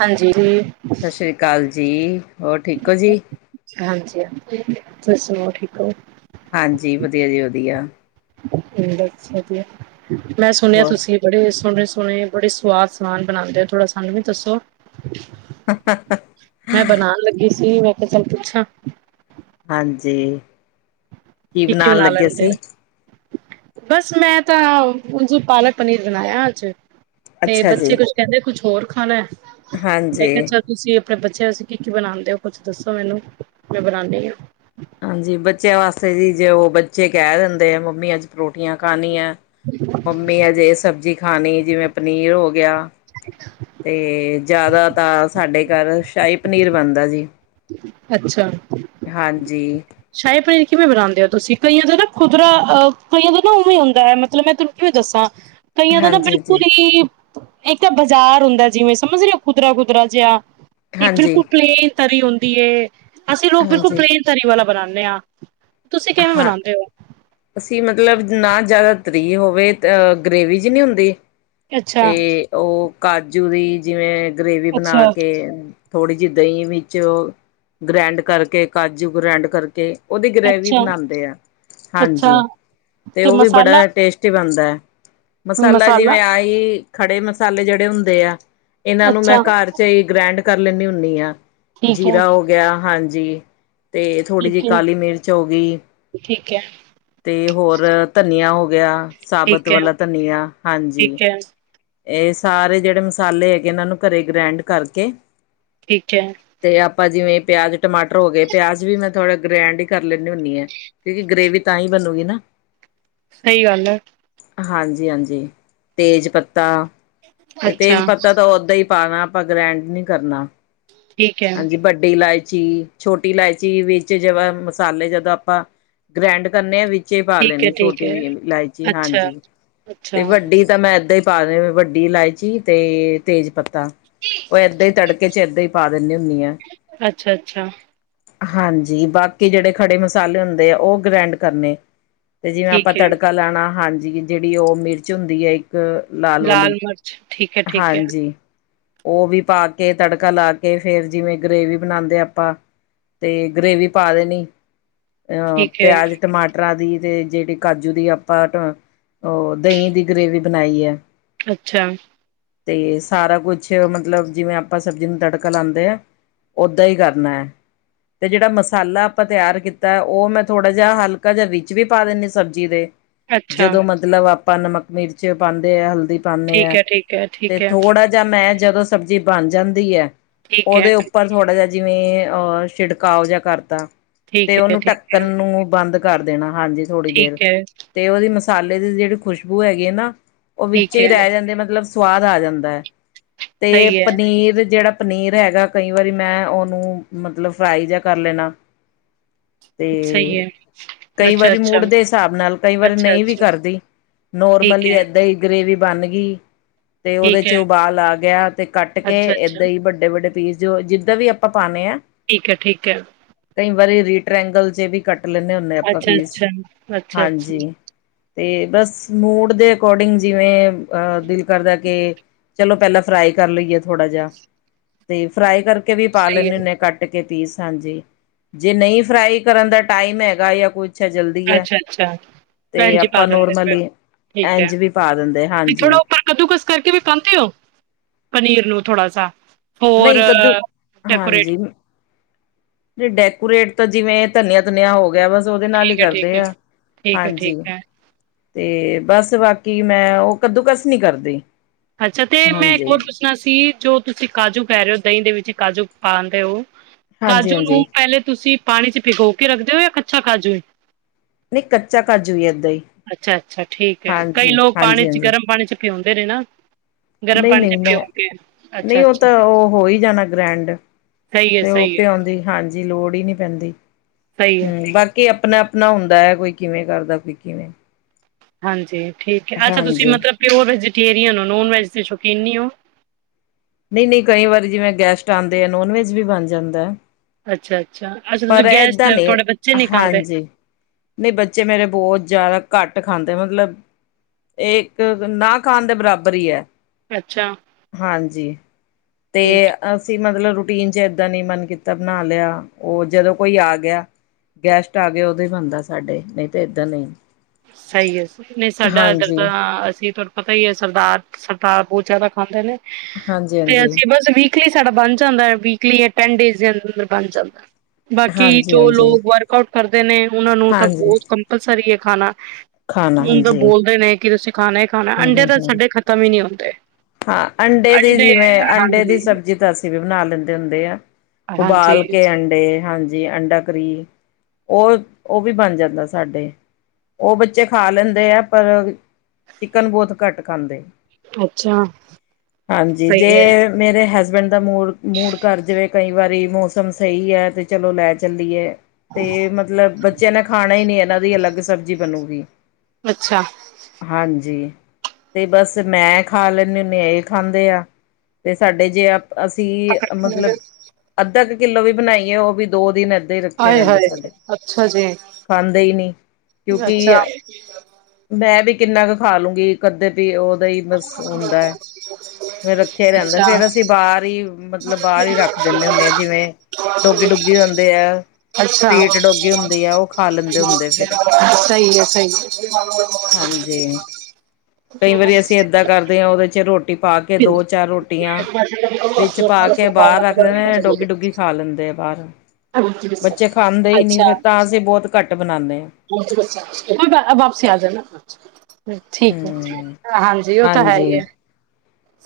ਹਾਂਜੀ ਜੀ ਸ਼ਸ੍ਰੀ ਕਾਲ ਜੀ ਹੋਰ ਠੀਕ ਔ ਜੀ। ਹਾਂਜੀ-ਹਾਂਜੀ ਤੁਸੀ ਸੁਣਾਉ ਠੀਕ ਓ। ਹਾਂਜੀ ਵਧੀਆ ਜੀ ਵਧੀਆ। ਹ ਬਸ ਵਧੀਆ ਮੈਂ ਸੁਣੇਆ ਹੋਰ ਤੁਸੀਂ। ਬੜੇ ਸੋਣੇ ਸੋਣੇ ਬੜੇ ਸਵਾਦ ਸਮਾਨ ਬਨਾਣਦੇ ਉ ਥੋੜ੍ਹਾ ਸਾਨੂੰ ਵੀ ਦੱਸੋ। ਹ ਹ ਹ। ਮੈਂ ਬਣਾਣ ਲੱਗੀ ਸੀ ਮੈਂ ਕਿਆ ਚਲ ਪੁੱਛਾਂ। ਹਾਂਜੀ ਕੀ ਬਨਾਣ ਬਣਾ ਲੱਗੇ ਲੈਂਦੇ ਸੀ। ਆ ਬਸ ਮੈਂ ਤਾਂ ਉਂਜ ਪਾਲਕ ਪਨੀਰ ਬਨਾਯਾ ਆੱਜ। ਤੇ ਅੱਛਾ ਜੀ। ਬੱਚੇ ਕੁਛ ਕੇਂਦੇ ਕੁਛ ਹੋਰ ਖਾਣਾ ਮੈਂ ਹਾਂਜੀ। ਕਿਆ ਚਲ। ਤੁਸੀਂ ਆਪਣੇ ਬੱਚਿਆਂ ਲਈ ਕੀ ਕੀ ਬਣਾਂਦੇ ਉ ਕੁੱਛ ਦੱਸੋ ਮੈਨੂੰ ਮੈਂ ਬਣਾਂਦੀ ਆ। ਹਾਂਜੀ ਬੱਚੇਆਂ ਵਾਸਤੇ ਜੀ ਜੇ ਉ ਬੱਚੇ ਕਹ ਦੇਂਦੇ ਏ ਮੰਮੀ ਆੱਜ ਪਰੋਠੀਆਂ ਖਾਣੀਆਂ। ਮੰਮੀ ਆੱਜ ਏ ਸਬਜ਼ੀ ਖਾਣੀ ਜਿਵੇਂ ਪਨੀਰ ਹੋ ਗੇਆ। [inaudible] ਤੇ ਜੇਆਦਾ ਤਾਂ ਸਾਡੇ ਘਾਰ ਸ਼ਾਈ ਪਨੀਰ ਬਣਦਾ ਜੀ। ਅੱਛਾ। ਹਾਂਜੀ। ਸ਼ਾਈ ਪਨੀਰ ਕਿਵੇਂ ਬਣਾਂਦੇ ਔ ਤੁਸੀਂ ਕਈਆਂ ਦਾ ਨਾ ਖੁਦਰਾ ਅ ਕਈਆਂ ਦਾ ਨਾ ਉਵੇ ਹੁੰਦੇ ਮਤਲਬ ਮੈ। ਕਿਵੇਂ ਦੱਸਾਂ ਕਈਆਂ ਦਾ ਨਾ ਹਾਂਜੀ, ਹਾਂਜੀ, ਬਿਲਕੁਲ ਈ। ਏਕ ਤ ਬਾਜ਼ਾਰ ਹੁੰਦੇ ਜਿਵੇਂ ਸਮਝ ਰੇ ਉ ਖੁਦਰਾ ਖੁਦਰਾ ਜੇਆ ਏਕ ਹਾਂਜੀ, ਬਿਲਕੁਲ ਪਲੇਨ। ਤਰੀ ਹੋਂਦੀ ਏ ਅਸੀਂ ਲੋਕ ਬਿਲਕੁਲ ਹਾਂਜੀ। ਪਲੇਨ ਤਰੀ ਵਾਲਾ ਬਨਾਣੇ ਆ। ਤੁਸੀਂ ਕੇਵੇਂ ਹਾਂ, ਬਨਾਂਦੇ ਔ। ਅਸੀਂ ਮਤਲਬ ਨਾ ਜ਼ਿਆਦਾ ਤਰੀ ਹੋਵੇ ਅ ਗਰੇੇਵੀ ਜੀ ਨੀ ਹੁੰਦੀ। ਅੱਛਾ ਤੇ ਉ ਕਾਜੂ ਦੀ ਜਿਵੇਂ ਗਰੇਵੀ ਬਣਾ ਅੱਛਾ ਕੇ। ਥੋੜ੍ਹੀ ਜੀ ਦਹੀਂ ਵਿੱਚ ਗ੍ਰੈਂਡ ਕਾਰਕੇ ਕਾਜੂ ਗ੍ਰੈਂਡ ਕਰਕੇ ਉਦੀ ਗ੍ਰੇਵੀ। ਅੱਛਾ ਬਣਾਂਦੇ ਏ ਅੱਛਾ ਹਾਂਜੀ ਤੇ ਉ ਵੀ ਬੜਾ ਟੇਸਟ। ਬਣਦੈ ਮਸਾਲਾ ਜਿਵੇਂ ਆਈ ਖੜੇ ਮਸਾਲੇ ਜੇੜੇ ਹੁੰਦੇ ਆ। ਏਨਾਂ ਨੂੰ ਮੈਂ ਅੱਛਾ ਘਾਰ ਚ ਈ ਗ੍ਰੈਂਡ ਕਰ ਲੈਂਨੀ ਹੁੰਨੀ ਆ ਠੀਕ ਹੈ ਜੀਰਾ ਹੋ ਗਿਆ ਹਾਂਜੀ ਤੇ ਥੋੜ੍ਹੀ ਜਿਹੀ ਠੀਕ ਹੈ ਕਾਲੀ ਮਿਰਚ ਹੋ ਗਈ। ਠੀਕ ਹੈ। ਅਤੇ ਹੋਰ ਧਨੀਆ ਹੋ ਗਿਆ ਸਾਬਤ ਠੀਕ ਹੈ ਵਾਲਾ ਧਨੀਆ ਹਾਂਜੀ। ਠੀਕ ਹੈ ਇਹ ਸਾਰੇ ਜਿਹੜੇ ਮਸਾਲੇ ਹੈਗੇ ਇਹਨਾਂ ਨੂੰ ਘਰੇ ਗ੍ਰੈਂਡ ਕਰਕੇ। ਠੀਕ ਹੈ। ਤੇ ਆਪਾਂ ਜਿਵੇਂ ਪਿਆਜ ਟਮਾਟਰ ਹੋ ਗਏ ਪਿਆਜ ਵੀ ਮੈਂ ਥੋੜ੍ਹਾ ਗ੍ਰੈਂਡ ਹੀ ਕਰ ਲੈਂਦੀ। ਹੁੰਦੀ ਆ ਕਿਉਂਕਿ ਗ੍ਰਰੇਵੀ ਤਾਂ ਹੀ ਬਣੂਗੀ ਨਾ। ਸਹੀ ਗੱਲ ਹੈ। ਹਾਂਜੀ-ਹਾਂਜੀ ਤੇਜ ਪੱਤਾ ਤੇ ਤੇਜ ਅੱਛਾ ਪੱਤਾ ਤਾਂ ਓਦਾਂ ਹੀ। ਪਾਣਾ ਆਪਾਂ ਗ੍ਰੈਂਡ ਨੀ ਕਰਨਾ ਠੀਕ ਹੈ ਹਾਂਜੀ ਵੱਡੀ ਇਲਾਇਚੀ। ਛੋਟੀ ਇਲਾਇਚੀ ਵਿੱਚ ਜੀਵੇ ਮਸਾਲੇ ਜਦੋਂ ਆਪਾਂ ਗ੍ਰੈਂਡ ਕਰਨੇ ਆ ਵਿਚ। ਵਿੱਚੇ ਪਾ ਲੈਣੀ ਛੋਟੀ ਇਲਾਇਚੀ ਹਾਂਜੀ ਤੇ ਵੱਡੀ ਤਾਂ ਮੈਂ ਏਦਾਂ ਹੀ। ਪਾ ਦੇ ਵੱਡੀ ਇਲਾਇਚੀ ਤੇ ਤੇਜ ਪੱਤਾ ਉਹ ਏਦਾਂ ਹੀ ਤੜਕੇ ਚ ਇਏਦਾਂ ਹੀ। ਪਾ ਦਿੰਦੀ ਹੁੰਨੀ ਆ। ਅੱਛਾ-ਅੱਛਾ। ਹਾਂਜੀ ਬਾਕੀ ਜਿਹੜੇ ਖੜੇ ਮਸਾਲੇ ਹੁੰਦੇ ਆ ਉਹ ਗ੍ਰੈਂਡ ਕਰਨੇ। ਅਤੇ ਜਿਹੜਾ ਆਪਾਂ ਤੜਕਾ ਲੈਉਣਾ ਹਾਂਜੀ ਜਿਹੜੀ ਉਹ ਮਿਰਚ ਹੁੰਦੀ ਏ। ਹਮ ਲਾਲ ਵਾਲੀ ਹਾਂਜੀ। ਉਹ ਵੀ ਪਾ ਕੇ ਤੜਕਾ ਲਾ ਕੇ ਫੇਰ ਜਿਵੇਂ ਗ੍ਰਰੇਵੀ ਬਣਾਉਦੇ ਆਪਾਂ ਤੇ ਗਰੇਵੀ। ਪਾ ਦੇਣੀ ਅਹ ਪਿਆਜ ਟਮਾਟਰ। ਜਿਹੜੀ ਕਾਜੂ ਦੀ ਆਪਾਂ ਉਹ ਦਹੀਂ ਦੀ ਗਰੇੇਵੀ ਬਣਾਈ ਹੈ। ਅੱਛਾ। ਤੇ ਸਾਰਾ ਕੁਛ ਮਤਲਬ ਜਿਵੇਂ ਆਪਾਂ ਸਬਜੀ ਨੂੰ ਤੜਕਾ ਲਾਂਦੇ ਆਂ। ਓਦਾਂ ਈ ਕਰਨਾ ਐ। ਤੇ ਜੇੜਾ ਮਸ ਸਾਲਾ ਆਪਾਂ ਤੇਆਰ ਕੀਤਾ ਓ ਮੈਂ ਥੋੜਾ ਜਾ ਹਲਕਾ ਜਾ ਵਿੱਚ ਵੀ ਪਾ ਦੇਨੀ ਸਬਜੀ ਦੇ। ਜਦੋਂ ਮਤਲਬ ਆਪਾਂ ਨਮਕ ਮਿਰਚ ਪਾਂਦੇ ਆ ਹਲਦੀ ਪਾਨੇ ਐ ਤੇ ਥੋੜਾ ਜਾ ਮੈਂ ਜਦੋਂ ਸਬਜੀ ਬਨ ਜਾਂਦੀ ਐ ਓਦੇ ਉੱਪਰ ਥੋੜਾ ਜਾ ਜਿਵੇਂ ਅ ਛਿੜਕਾਓ ਜਾ ਕਰਤਾ ਤੇ ਓਨੂੰ ਢੱਕਨ ਨੂੰ ਬੰਦ ਕਰ ਦੇਣਾ ਹਾਂਜੀ ਥੋੜੀ ਦੇਰ। ਤੇ ਓਦੀ ਮਸਾਲੇ ਦੀ ਜੇੜੀ ਖੁਸ਼ਬੂ ਹੈਗੀ ਏ ਨਾ ਓ ਵਿੱਚ ਈ ਰੈ ਜਾਂਦੀ ਮਤਲਬ ਸਵਾਦ ਆ ਜਾਂਦਾ ਐ। ਤੇ ਪਨੀਰ ਜੇੜਾ ਪਨੀਰ ਹੈਗਾ ਕਈ ਵਾਰੀ ਮੈਂ ਓਨੂੰ ਮਤਲਬ ਫਰਾਈ ਜਾ ਕਰ ਲੈਣਾ। ਤੇ ਕਈ ਵਾਰੀ ਮੂਡ ਦੇ ਹਿਸਾਬ ਨਾਲ ਕਈ ਵਾਰੀ ਨਈ ਵੀ ਕਰਦੀ। ਨੋਰਮਲੀ ਏਦਾਂ ਈ ਗਰੇਵੀ ਬਨ ਗਈ, ਤੇ ਓਦੇ ਚ ਉਬਾਲ ਆ ਗੇਆ ਤੇ ਕੱਟ ਕੇ ਏਦਾਂ ਈ ਵੱਡੇ-ਵੱਡੇ। ਪੀਸ ਜੋ ਜਿੱਦਾਂ ਵੀ ਆਪਾਂ ਪਾਨੇ ਐ। ਠੀਕ ਐ, ਠੀਕ ਐ। ਕਈ ਵਾਰੀ ਰੀ ਟ੍ਰੈਂਗਲ ਚ ਵੀ ਕੱਟ ਲੈਂਨੇ ਹੁੰਨੇ ਆ ਆਪਾਂ ਪੀਸ, ਹਾਂਜੀ। ਤੇ ਬਸ ਮੂਡ ਦੇ ਅਕੋਰਡਿੰਗ ਜਿਵੇਂ ਅ ਦਿਲ ਕਰਦਾ ਕੇ ਚਲੋ ਪੈਲਾਂ ਫਰਾਈ ਕਰ ਲਈਏ ਥੋੜਾ ਜਾ। ਤੇ ਫਰਾਈ ਕਰਕੇ ਵੀ ਪਾ ਸਹੀ ਲੈਂਨੇ ਹੈ ਹੁਨੇ ਕੱਟ ਕੇ ਪੀਸ ਹਾਂਜੀ। ਜੇ ਨਈ ਫਰਾਈ ਕਰਨ ਦਾ ਟਾਈਮ ਹੈਗਾ ਯਾ ਕੁਛ ਹੈ ਜਲਦੀ ਹੈ ਅੱਛਾ ਅੱਛਾ, ਤੇ ਐਂਜੀ ਪਾ ਆਪਾਂ ਦੇਂਦੇ, ਨੋਰਮਲੀ ਠੀਕ ਐ। ਇੰਝ ਵੀ ਪਾ ਦਿੰਦੇ ਨੀ ਥੋੜਾ ਹਾਂਜੀ ਉਪਰ। ਕੱਦੂਕਸ ਕਰਕੇ ਵੀ ਪਾਂਦੇ ਓ, ਪਨੀਰ ਨੂੰ ਥੋੜਾ ਸਾ। ਹੋਰ ਨਹੀਂ ਕੱਦੂ ਡੈਕੋਰੇਟ। ਹਾਂਜੀ ਡੈਕੋਰੇਟ ਤਾਂ ਜਿਵੇਂ ਧਨੀਆ ਧੁਨਿਆ ਹੋ ਗੇਆ, ਬਸ ਓਦੇ ਨਾਲ ਈ ਠੀਕ ਹੈ ਠੀਕ ਕਰਦੇ ਹੈ ਆ, ਠੀਕ ਹੈ ਹਾਂਜੀ। ਠੀਕ ਹੈ ਤੇ ਬਸ ਬਾਕੀ ਮੈਂ ਓ ਕੱਦੂ ਕਸ ਨੀ ਕਰਦੀ। ਅੱਛਾ ਤੇ ਮੈਂ ਏਕ ਹਾਂਜੀ ਹੋਰ ਪੁੱਛਣਾ ਸੀ ਜੋ ਤੁਸੀ ਕਾਜੂ ਕੈ ਰੇ ਓ ਦਈਂ ਦੇ ਵਿੱਚ ਕਾਜੂ ਪਾਂਦੇ ਓ ਹਾਂਜੀ ਕਾਜੂ ਨੂੰ ਹਾਂਜੀ ਪੈਲੇ ਤੁਸੀ ਪਾਣੀ ਚ ਭਿਗੋ ਕੇ ਰੱਖਦੇ ਓ ਯਾਂ ਕੱਚਾ ਕਾਜੂ ਈ ਨੀ ਕੱਚਾ ਕਾਜੂ ਈ ਏੱਦਾ ਈ। ਅਛਾ ਅਛਾ ਠੀਕ ਐ। ਕਈ ਲੋਕ ਪਾਣੀ ਚ ਗਰਮ ਪਾਣੀ ਚ ਪਿਓਂਦੇ ਨੇ ਨਾ। ਗਰਮ ਨਈ ਪਾਣੀ ਨਈ ਚ ਮੈ ਪਿਓ ਕੇ ਨੀ ਅੱਛਾ ਓ ਅੱਛਾ ਤਾਂ ਓ ਹੋ ਈ ਜਾਨਾ ਗ੍ਰੈਂਡ। ਸਹੀ ਹੈ ਤੇ ਓ ਸਹੀ ਹੈ ਪਿਓਨ ਦੀ ਹਾਂਜੀ ਲੋੜ ਈ ਨੀ ਪੈਂਦੀ। ਸਹੀ ਹੈ ਹੂੰ ਬਾਕ ਕਿ ਅਪਨਾ ਅਪਨਾ ਹੁੰਦਾ ਐ। ਕੋਈ ਕਿਵੇਂ ਕਰਦਾ ਕੋਈ ਕਿਵੇਂ। ਹਾਂਜੀ ਠੀਕ ਐ। ਅਛਾ ਤੁਸੀ ਹਾਂਜੀ ਮਤਲਬ ਪਿਓਰ ਵੈਜੀਟੇਰੀਅਨ ਓ, ਨੋਨ ਵੈਜ ਦੇ ਸ਼ਕੀਨ ਨੀ ਓ। ਨਈ ਨਈ ਕਈ ਵਾਰੀ ਜਿਵੇ ਗੈਸ਼ਟ ਆਂਦੇ ਨੇ ਨੋਨ ਵੈਜ ਵੀ ਬਣ ਜਾਂਦਾ ਐ। ਅਛਾ ਅਛਾ, ਅਛ ਤੁਸੀ ਗੈਸਟ ਨੇ ਤੋਡੇ ਬੱਚੇ ਨੀ ਖਾਂਦੇ। ਨਈ ਬੱਚੇ ਮੇਰੇ ਬੋਤ ਜਾਦਾ ਘੱਟ ਖਾਂਦੇ ਮਤਲਬ ਏ ਏਕ ਨਾ ਖਾਨ ਦੇ ਬਰਾਬਰ ਈ ਐ। ਅੱਛਾ ਹਾਂਜੀ, ਤੇ ਅਸੀ ਮਤਲਬ ਰੂਟੀਨ ਚ ਏਦਾ ਨੀ ਮਨ ਕੀਤਾ ਬਨਾ ਲੇਆ। ਓ ਜਦੋ ਕੋਈ ਆ ਗੇਆ ਗੈਸ਼ਟ ਆਗੇ ਓਦੋ ਈ ਬਨਦਾ ਸਾਡੇ ਨਈ ਤੇ ਏਦਾਂ ਨੀ। ਸਈ ਐ। ਨਈ ਸਾਡਾ ਏਧਰ ਤਾਂ ਅਸੀ ਪਤਾ ਈ ਐ ਸਰਦਾਰ ਸਰਦਾਰ ਬੋਤ ਜਾਦਾ ਖਾਂਦੇ ਨੇ। ਹਾਂਜੀ ਤੇ ਹਾਂਜੀ ਅਸੀ ਬਸ ਵੀ- ਕਲੀ ਸਾਡਾ ਬਨ ਜਾਂਦਾ ਐ। ਵੀਕਲੀ ਯਾਂ ਟੈਨ ਡੇਜ਼ ਦੇ ਅਂਦਰ ਸਾਡਾ ਬਨ ਜਾਂਦਾ। ਬਾਕੀ ਹਾਂਜੀ ਜੋ ਹਾਂਜੀ ਲੋਕ ਵਰਕ ਆਊਟ ਕਰਦੇ ਨੇ ਓਨਾ ਨੂੰ ਤਾਂ ਹਾਂਜੀ ਬੋਤ ਕੰਪਲਸਰੀ ਐ ਖਾਨਾ। ਮੇਨੂ ਤਾ ਬੋਲਦੇ ਨੇ ਕਿ ਤੁਸੀ ਖਾਨਾ ਏ ਹੂੰ- ਹੂੰ, ਹਾਂ ਅੰਡੇ ਦੀ ਜਿਵੇ ਅੰਡੇ ਦੀ ਸਬਜੀ ਦੱਸ ਜੀਵੇ ਬਣਾ ਲੈਦੇ ਹੁੰਦੇ ਆ। ਉਬਾਲ ਹਾਂਜੀ ਕੇ ਅੰਡੇ ਹਾਂਜੀ- ਜੀ ਅੰਡਾ ਕਰੀ ਉਹ- ਉਹ ਵੀ ਬਣ ਜਾਦਾ ਸਾਡੇ- ਉਹ ਬੱਚੇ ਖਾ ਲੈਦੇ ਆ ਪਰ- ਚਿਕਨ ਬੋਤ ਘੱਟ ਖਾਦੇ, ਅੱਛਾ ਹਾਂਜੀ ਸਹੀ ਹੈ ਜੇ- ਮੇਰੇ ਹਸਬੈਂਡ ਦਾ ਮੂਡ- ਮੂਡ ਕਰ ਜਾਵੇ ਕਈ ਵਾਰੀ ਮੋਸਮ ਸਹੀ ਹੈ। ਤੇ ਚਲੋ ਲੈ ਚਲੀਏ- ਤੇ ਮਤਲਬ ਬੱਚਿਆਂ ਨੇ ਖਾਣਾ ਹੀ ਨਈ ਐ ਇਹਨਾ ਦੀ ਅਲਗ ਸਬਜੀ ਬਣੂਗੀ। ਅੱਛਾ ਹਾਂਜ ਜੀ ਤੇ ਬਸ ਮੈ ਖਾ ਲੈਦੀ ਹੁੰਦੀ ਇਹ ਖਾਦੇ ਆ, ਤੇ ਸਾਡੇ ਜੇ- ਅਸੀ ਮਤਲਬ ਅਧਾ ਕੁ ਕਿਲੋ ਵੀ ਬਣਾਈਏ ਉਹ ਵੀ ਦੋ ਦਿਨ- ਰੱਖਿਆ ਆਏ ਰਹਿੰਦਾ ਹਾਏ ਸਾਡੇ, ਅੱਛਾ ਜੀ ਖਾਦੇ ਈ ਨਈ ਕਿਉਕਿ ਅੱਛਾ ਐ ਮੈਂ ਵੀ ਕਿੰਨਾ ਕੁ ਖਾ ਲੂਗੀ, ਇਕ-ਅੰਧੇ ਪੀਸ ਉਹਦਾ ਈ ਬਸ ਹੁੰਦਾ ਐ। ਫਿਰ ਰੱਖਿਆ ਹੀ ਰਹਿੰਦਾ ਅੱਛਾ ਫੇਰ ਅਸੀ ਬਾਹਰ ਹੀ ਮਤਲ ਮਤਲਬ ਬਾਹਰ ਹੀ ਰਖ ਦਿੰਦੇ ਹੁੰਦੇ ਆ ਜਿਵੇ ਡੋਗੀ -ਡੁਗੀ ਹੁੰਦੇ ਐ। ਅਛਾ ਹੁੰਦੇ ਫਿਰ ਸਹੀ ਏ-ਸਹੀ ਏ। ਹਾਂਜੀ [inaudible] ਕਈ ਵਾਰੀ ਅਸੀ ਏਦਾ ਕਰਦੇ ਹਾਂ ਉਹਦੇ 'ਚ ਰੋਟ ਰੋਟੀ ਪਾ ਕੇ ਦੋ-ਚਾਰ ਰੋਟੀਆਂ ਵਿਚ ਪਾ ਕੇ ਬਾਹਰ ਰੱਖਦੇ ਨੇ ਡੋਗੀ-ਡੁਗੀ ਖਾ ਲੈਦੇ ਆ ਬਾਹਰ, ਬੱਚੇ ਖਾਦੇ ਹੀ ਨੀ ਫਿਰ ਤਾਂ ਅਸੀ ਬਹੁਤ ਘੱਟ ਬਣਾਦੇ ਆ। ਵਾਪਸੀ ਆ ਜਾਣਾ। ਠੀਕ ਏ। ਹਮ ਹਾਂਜੀ ਉਹ ਤਾਂ ਹੈ ਹੀ ਹਾਂਜੀ ਏ।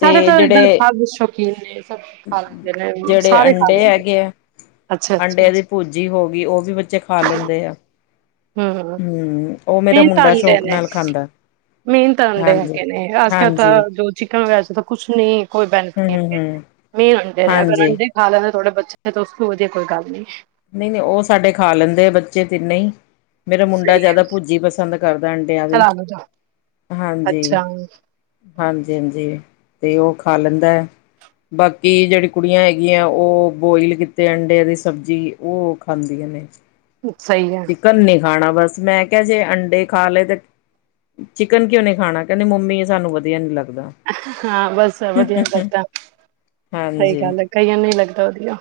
ਸਾਡੇ ਤਾਂ ਇਦਾਂ ਜਿਹੜੇ ਸਭ ਸ਼ੋਕੀਨ ਨੇ ਸਭ ਖਾ ਲੈਂਦੇ ਨੇ ਜਿਹੜੇ ਸਾਰੇ ਖਾ ਲੈਂਦੇ- ਹੈਗੇ ਆ ਅੱਛਾ ਅੱਛਾ ਅੰਡੇ ਦੀ ਭੂਜੀ ਹੋ ਗਈ ਉਹ ਵੀ ਬੱਚੇ ਖਾ ਲੈਦੇ ਆ। ਹੂੰ- ਹੂੰ। ਹੂੰ ਉਹ ਮੇਰਾ ਮੁੰਡਾ ਸ਼ੋਕ ਨਾਲ ਖਾਦਾ। ਮੈਨ ਤਾ ਅੱਡੇ ਹੈਗੇ ਨੇ ਅੱਜ-ਕੱਲ ਤਾਂ ਜੋ ਚਿਕਨ ਵਗੈਰਾ ਤਾਂ ਕੁਛ ਨੀ ਕੋਈ ਬੈਨਫਿਟ- ਹੂੰ-ਹੂੰ-ਹੂੰ, ਮੇਨ ਅੰਡੇ ਨੇ ਅਗਰ ਹਾਂਜੀ। ਅੰਡੇ ਖਾ ਲੈਦੇ ਥੋੜੇ ਬੱਚੇ ਤਾਂ ਉਸ ਵਧੀਆ ਕੋਈ ਗੱਲ ਨੀ। ਨਈ-ਨਈ ਉਹ ਸਾਡੇ ਖਾ ਲੈਦੇ ਆ ਬੱਚੇ ਤਿੰਨੇ ਹੀ ਮੇਰਾ ਸਹੀ ਮੁੰਡਾ ਜਿਆਦਾ ਹੈ ਭੁੱਜੀ ਪਸੰਦ ਕਰਦਾ ਅੰਡਿਆਂ ਦੀ, ਚਲਾ ਲੋ ਜਾ। ਹਾਂਜੀ, ਅੱਛਾ ਹਾਂਜੀ ਹਾਂਜੀ, ਤੇ ਉਹ ਖਾ ਲੈਦਾ ਐ। ਬਾਕੀ ਜਿਹੜੀ ਕੁੜੀਆਂ ਹੈਗੀਆਂ ਉਹ ਬੋਇਲ ਕੀਤੇ ਅੰਡਿਆਂ ਦੀ ਸਬਜੀ ਓ ਉਹ ਖਾਂਦੀਆਂ ਨੇ- ਸਹੀ ਗੱਲ ਚਿਕਨ ਨੀ ਖਾਣਾ ਬਸ, ਮੈਂ ਕਿਹਾ ਜੇ ਅੰਡੇ ਖਾ ਲਏ ਤੇ ਚਿਕਨ ਕਿਉਂ ਨੀ ਖਾਣਾ, ਕਹਿੰਦੇ ਮੰਮੀ ਸਾਨੂੰ ਵਧੀਆ ਨੀ ਲੱਗਦਾ। ਹਾਂ ਬਸ ਵਧੀਆ ਲੱਗਦਾ, ਸਹੀ ਹਾਂਜੀ। ਗੱਲ ਐ ਕਈਆਂ ਨੀ ਲੱਗਦਾ ਵਧੀਆ।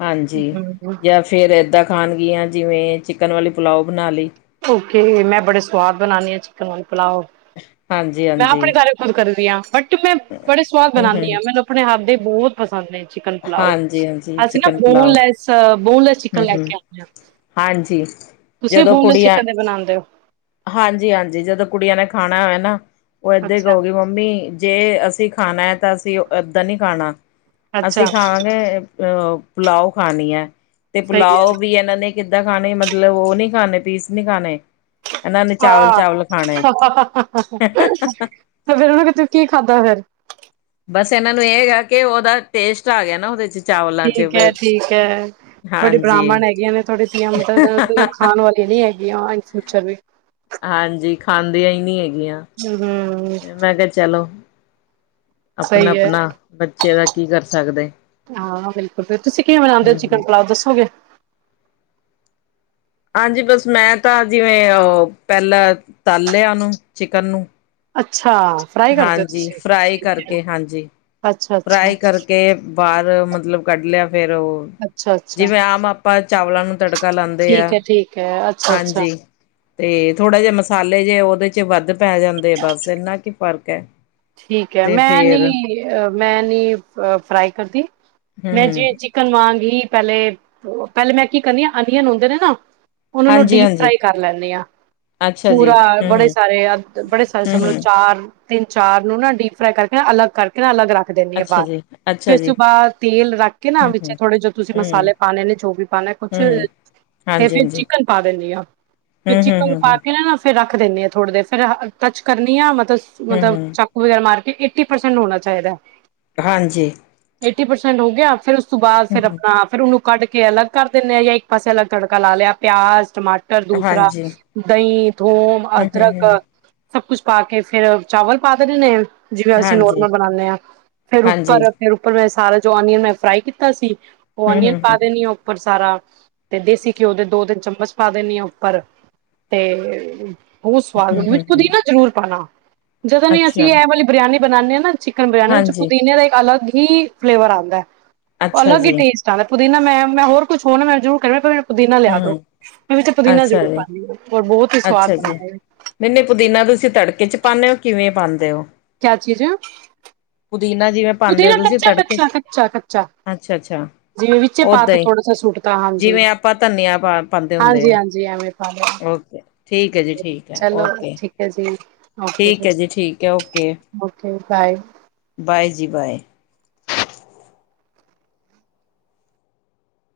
ਹਾਂਜੀ ਹੂੰ। ਜਾਂ ਫਿਰ ਇੱਦਾਂ ਖਾਣਗੀਆਂ ਜਿਵੇਂ ਚਿਕਨ ਵਾਲੀ ਪੁਲਾਓ ਬਣਾ ਲਈ। ਓਕੇ ਮੈਂ ਬੜੇ ਸਵਾਦ ਬਣਾਣੀ ਆਂ ਚਿਕਨ ਵਾਲ ਪਲਾਓ। ਮੈਂ ਹਾਂਜੀ-ਹਾਂਜੀ, ਆਪਣੇ ਘਰ ਖੁਦ ਕਰਨੀ ਆ। ਬਟ ਮੈਂ ਬੜੇ ਸਵਾਦ ਬਣਾਦੀ ਆ, ਹੂੰ-ਹੂੰ, ਮੈਨੂੰ ਆਪਣੇ ਹੱਥ ਦੇ ਬਹੁਤ ਪਸੰਦ ਨੇ ਚਿਕਨ ਪਲਾਓ। ਹਾਂਜੀ-ਹਾਂਜੀ ਅਸੀਂ ਨਾ chicken pulao boneless- boneless chicken ਲੈ ਹੂੰ-ਹੂੰ। ਕੇ ਆਂਦੇ ਆ। ਹਾਂਜੀ ਤੁਸੀਂ ਜਦੋਂ ਬੋਨਲੈਸ ਕੁੜੀਆਂ ਚਿਕਨ ਦੇ ਬਣਾਉਂਦੇ ਹੋ ਹਾਂਜੀ ਹਾਂਜੀ, ਜਦੋਂ ਕੁੜੀਆਂ ਨੇ ਖਾਣਾ ਹੋਏ ਨਾ ਉਹ ਏਦਾਂ ਹੀ ਅੱਛਾ ਕਹੂਗੀ ਮੰਮ ਮੰਮੀ ਜੇ ਅਸੀਂ ਖਾਣਾ ਤਾਂ ਅਸੀਂ ਏਦਾਂ ਨੀ ਖਾਣਾ ਅੱਛਾ ਅਸੀਂ ਖਾਵਾਗੇ ਅਹ ਪੁਲਾਓ ਖਾਣੀ ਐ, ਤੇ ਸਹੀ ਪੁਲਾਓ ਹੈ ਵੀ ਏਨਾਂ ਨੇ ਕਿੱਦਾਂ ਖਾਣੇ ਮਤਲਬ ਉਹ ਨੀ ਖਾਣੇ ਪੀਸ ਨੀ ਖਾਣੇ ਇਹਨਾਂ ਨੇ ਹਾਂ ਚਾਵਲ-ਚਾਵਲ ਖਾਣੇ। ਫੇਰ ਉਹਨਾਂ ਤੇ ਕੀ ਖਾਧਾ ਫਿਰ ਬਸ ਇਹਨਾਂ ਨੂੰ ਇਹ ਹੈਗਾ ਕਿ ਉਹਦਾ ਟੇਸਟ ਆ ਗਿਆ ਨਾ ਉਹਦੇ ਚ ਚਾਵਲਾਂ ਚ ਠੀਕ ਹੈ ਠੀਕ ਹੈ ਥੜੀ ਹਾਂਜੀ ਬ੍ਰਾਹਮਣ ਹੈਗੀਆਂ ਨੇ ਤੁਹਾਡੇ ਧੀਆਂ ਪੁੱਤਰ, ਇਸ ਦਾ ਮਤਲਬ ਖਾਣ ਵਾਲੀਆਂ ਨੀ ਹੈਗੀਆਂ, ਐ ਏ ਫਿਊਚਰ ਵੀ ਹਾਂਜੀ ਖਾਂਦੀਆਂ ਹੀ ਨਹੀਂ ਹੈਗੀਆਂ, ਹਮ ਤੇ ਮੈਂ ਕਿਹਾ ਚਲੋ ਆਪਣਾ ਸਹੀ ਹੈ ਆਪਣਾ ਬੱਚੇ ਦਾ, ਕੀ ਕਰ ਸਕਦੇ ਹਾਂ ਬਿਲਕੁਲ ਫਿਰ ਤੁਸੀਂ ਕਿਵੇਂ ਬਨਾਉਂਦੇ ਹੋ, ਹਮ ਚਿਕਨ ਪੁਲਾਔ ਦੱਸੋਗੇ ਹਾਂਜੀ ਬਸ ਮੈਂ ਤਾਂ ਜਿਵੇਂ ਉਹ ਪਹਿਲਾਂ ਤਲ ਲਿਆ ਉਹਨੂੰ ਚਿਕਨ ਨੂੰ ਅੱਛਾ ਫਰਾਈ ਕਰਦੇ ਓ ਹਾਂਜੀ ਤੁਸੀਂ ਫਰਾਈ ਠੀਕ ਐ ਕਰਕੇ ਹਾਂਜੀ ਫਰਾਈ ਕਰਕੇ ਬਾਹਰ ਮਤਲਬ ਕੱਢ ਲਿਆ, ਫੇਰ ਉਹ ਅੱਛਾ ਅੱਛਾ ਜਿਵੇਂ ਆਮ ਆਪਾਂ ਚਾਵਲਾਂ ਨੂੰ ਤੜਕਾ ਲਾਉਂਦੇ ਆ, ਠੀਕ ਹੈ ਠੀਕ ਹੈ ਅੱਛਾ ਅੱਛਾ ਹਾਂਜੀ ਤੇ ਥੋੜਾ ਜਏ ਮਸਾਲੇ ਜਏ ਉਹਦੇ ਚ ਵੱਧ ਪੈ ਜਾਂਦੇ ਆ ਬਸ ਇੰਨਾ ਕੀ ਫ਼ਰਕ ਹੈ ਠੀਕ ਹੈ ਤੇ ਮੈਂ ਫੇਰ ਨੀ ਮੈਂ ਨੀ ਫਰਾਈ ਕਰਦੀ, ਹੂੰ ਮੈਂ ਹੂੰ ਜਿਵੇ ਚੀ ਚਿਕਨ ਵਾਂਗ ਹੀ ਪਹਿਲੇ, ਪਹਿਲੇ ਮੈਂ ਕੀ ਕਰਨੀ ਹ ਅਨੀਅਨ ਹੁੰਦੇ ਨੇ ਨਾ ਉਹਨਾਂ ਨੂੰ ਹਾਂਜੀ ਡੀਪ ਹਾਂਜੀ ਫਰਾਈ ਕਰ ਲੈਂਦੇ ਆਂ ਅੱਛਾ ਜੀ ਪੂਰਾ ਹੂੰ ਬੜੇ ਹੂੰ ਸਾਰੇ ਬੜੇ ਸਾਰੇ ਹੂੰ ਸਮਝ ਲੋ, ਹੂੰ ਚਾਰ ਤਿੰਨ ਚਾਰ ਨੂੰ ਨਾ ਡੀਪ ਫਰਾਈ ਕਰਕੇ ਨਾ, ਅਲੱਗ ਕਰਕੇ ਅਲੱਗ ਰੱਖ ਦਿੰਣੀ ਆ ਅੱਛਾ ਬਾਹਰ, ਜੀ ਫਿਰ ਅੱਛਾ ਇਸ ਜੀ ਤੋਂ ਬਾਅਦ ਤੇਲ ਰੱਖ ਕੇ ਨਾ ਹੂੰ ਵਿੱਚ ਹੂੰ ਥੋੜੇ ਜੋ ਤੁਸੀਂ ਹੂੰ ਮਸਾਲੇ ਪਾਣੇ ਨੇ, ਜੋ ਵੀ ਪਾਉਣਾ ਕੁੱਛ ਹੂੰ ਤੇ ਹਾਂਜੀ ਫਿਰ ਹਾਂਜੀ ਚਿਕਨ ਪਾ ਦਿੰਦੀ ਆਂ, ਫਿਰ ਹੂੰ ਹੂੰ ਹੂੰ ਚਿਕਨ ਪਾ ਹੂੰ ਕੇ ਨਾ ਫਿਰ ਰੱਖ ਦਿੰਦੀ ਹਾਂ ਥੋੜ੍ਹਾ, ਦੇਰ ਫਿਰ ਟੱਚ ਕਰਨੀ ਹਾਂ ਮਤਲਬ ਹੂੰ ਮਤਲਬ ਹੂੰ ਵਗੈਰ ਮਾਰ ਕੇ ਏਟੀ ਪਰਸੈਂਟ ਹੋਣਾ ਚਾਹੀਦਾ ਹਾਂਜੀ ਏਟੀ ਪਰਸੈਂਟ ਹੋ ਗਿਆ, ਫਿਰ ਉਸ ਤੋਂ ਬਾਅਦ ਹੂੰ ਫਿਰ ਹੂੰ ਆਪਣਾ ਫੇਰ ਉਹਨੂੰ ਕੱਢ ਕੇ ਅਲੱਗ ਕਰ ਦੇਨੇ ਆ, ਜਾਂ ਇੱਕ ਪਾਸੇ ਅਲੱਗ ਤੜਕਾ ਲਾ ਲਿਆ ਪਿਆਜ ਟਮਾਟਰ ਦੂਸਰਾ ਹਾਂਜੀ ਦਹੀਂ ਥੋਮ ਹੂੰ ਹੂੰ ਅਦਰਕ, ਹੂੰ ਸਭ ਕੁਛ ਪਾ ਕੇ ਫੇਰ ਚਾਵਲ ਪਾ ਦੇਨੇ ਆਂ ਜਿਵੇਂ ਅਸੀਂ ਹਾਂਜੀ ਨੋਰਮਲ ਬਣਾਉਂਦੇ ਹਾਂ, ਫੇਰ ਹਾਂਜੀ ਉੱਪਰ ਫਿਰ ਉੱਪਰ ਮੈਂ ਸਾਰਾ ਜੋ ਓਨੀਅਨ ਮੈਂ ਫਰਾਈ ਕੀਤਾ ਸੀ, ਉਹ ਹੂੰ ਓਨੀਅਨ ਹੂੰ ਪਾ ਹੂੰ ਦੇਣੀ ਆਂ ਉੱਪਰ ਸਾਰਾ, ਤੇ ਦੇਸੀ ਘਿਓ ਦੇ ਦੋ ਤਿੰਨ ਚਮਚ ਪਾ ਦਿੰਣੀ ਆਂ ਉੱਪਰ ਤੇ ਬਹੁਤ ਸਵਾਦ ਵਿੱਚ ਪੁਦੀਨਾ ਜਰੂਰ ਪਾਣਾ ਜਦੋਂ ਨ ਅਸੀਂ ਅੱਛਾ ਇਹ ਵਾਲੀ ਬਰਿਆਨੀ ਬਣਾਉਂਦੇ ਹਾਂ ਨਾ ਚਿਕਨ ਬਰਿਆਨੀ, ਔਦੇ ਵਿੱਚ ਹਾਂਜੀ ਪੁਦੀਨੇ ਦਾ ਇੱਕ ਅਲੱਗ ਹੀ ਫਲੇਵਰ ਆਉਂਦਾ, ਔ ਅੱਛਾ ਅਲਗ ਹੀ ਜੀ ਟੇਸਟ ਆਂਦਾ ਪੁਦੀਨਾ ਮੈਂ ਮੈਂ ਹੋਰ ਕੁਛ ਹੋਰ ਨਾ ਮੈਂ ਜ਼ਰੂਰ ਕਰ ਮ ਪੁਦੀਨਾ ਲਿਆ ਦੋ, ਹੂੰ ਮੈਂ ਵਿੱਚ ਪੁਦੀਨਾ ਅੱਛਾ ਜ਼ਰੂਰ ਜੀ ਪਾਉਦੀ ਹਾਂ ਰ ਬਹੁਤ ਹੀ ਸਵਾਦ ਬਣਦਾ ਹੈ ਨਹੀਂ ਨਹੀ ਪੁਦੀਨਾ ਤੁਸੀਂ ਤੜਕੇ ਚ ਪਾਉਂਨੇ ਹੋ ਕਿਵੇਂ ਪਾਉਂਦੇ ਹੋ ਕਿਆ ਚੀਜ਼ ਹੈ ਪੁਦੀਨਾ ਜਿਵੇਂ ਪਾਂਦੇ ਹੋ ਤੁਸੀਂ ਤੜਕੇ ਚ, ਕੱਚਾ-ਕੱਚਾ, ਕੱਚਾ-ਕੱਚਾ ਅੱਛਾ ਅੱਛਾ ਜਿਵੇਂ ਵਿੱਚੇ ਪਾ ਓਦਾਂ ਤਾ ਹੀ, ਥੋੜਾ ਸਾ ਸੁੱਟ ਤਾ ਹਾਂਜੀ, ਜਿਵੇਂ ਆਪਾਂ ਧਨੀਆ ਪਾ ਪਾਉਦੇ ਹੁੰਦੇ ਆ ਹਾਂਜੀ-ਹਾਂਜੀ ਐਵੇਂ ਪਾ ਲਿਆ। ਓਕੇ। ਠੀਕ ਹੈ ਜੀ ਠੀਕ ਹੈ, ਚਲੋ ਓਕੇ ਠੀਕ ਐ ਜੀ ਓਕੇ ਠੀਕ ਹੈ ਜੀ ਠੀਕ ਹੈ ਓਕੇ। Okay bye. ਬਾਏ ਜੀ ਬਾਏ।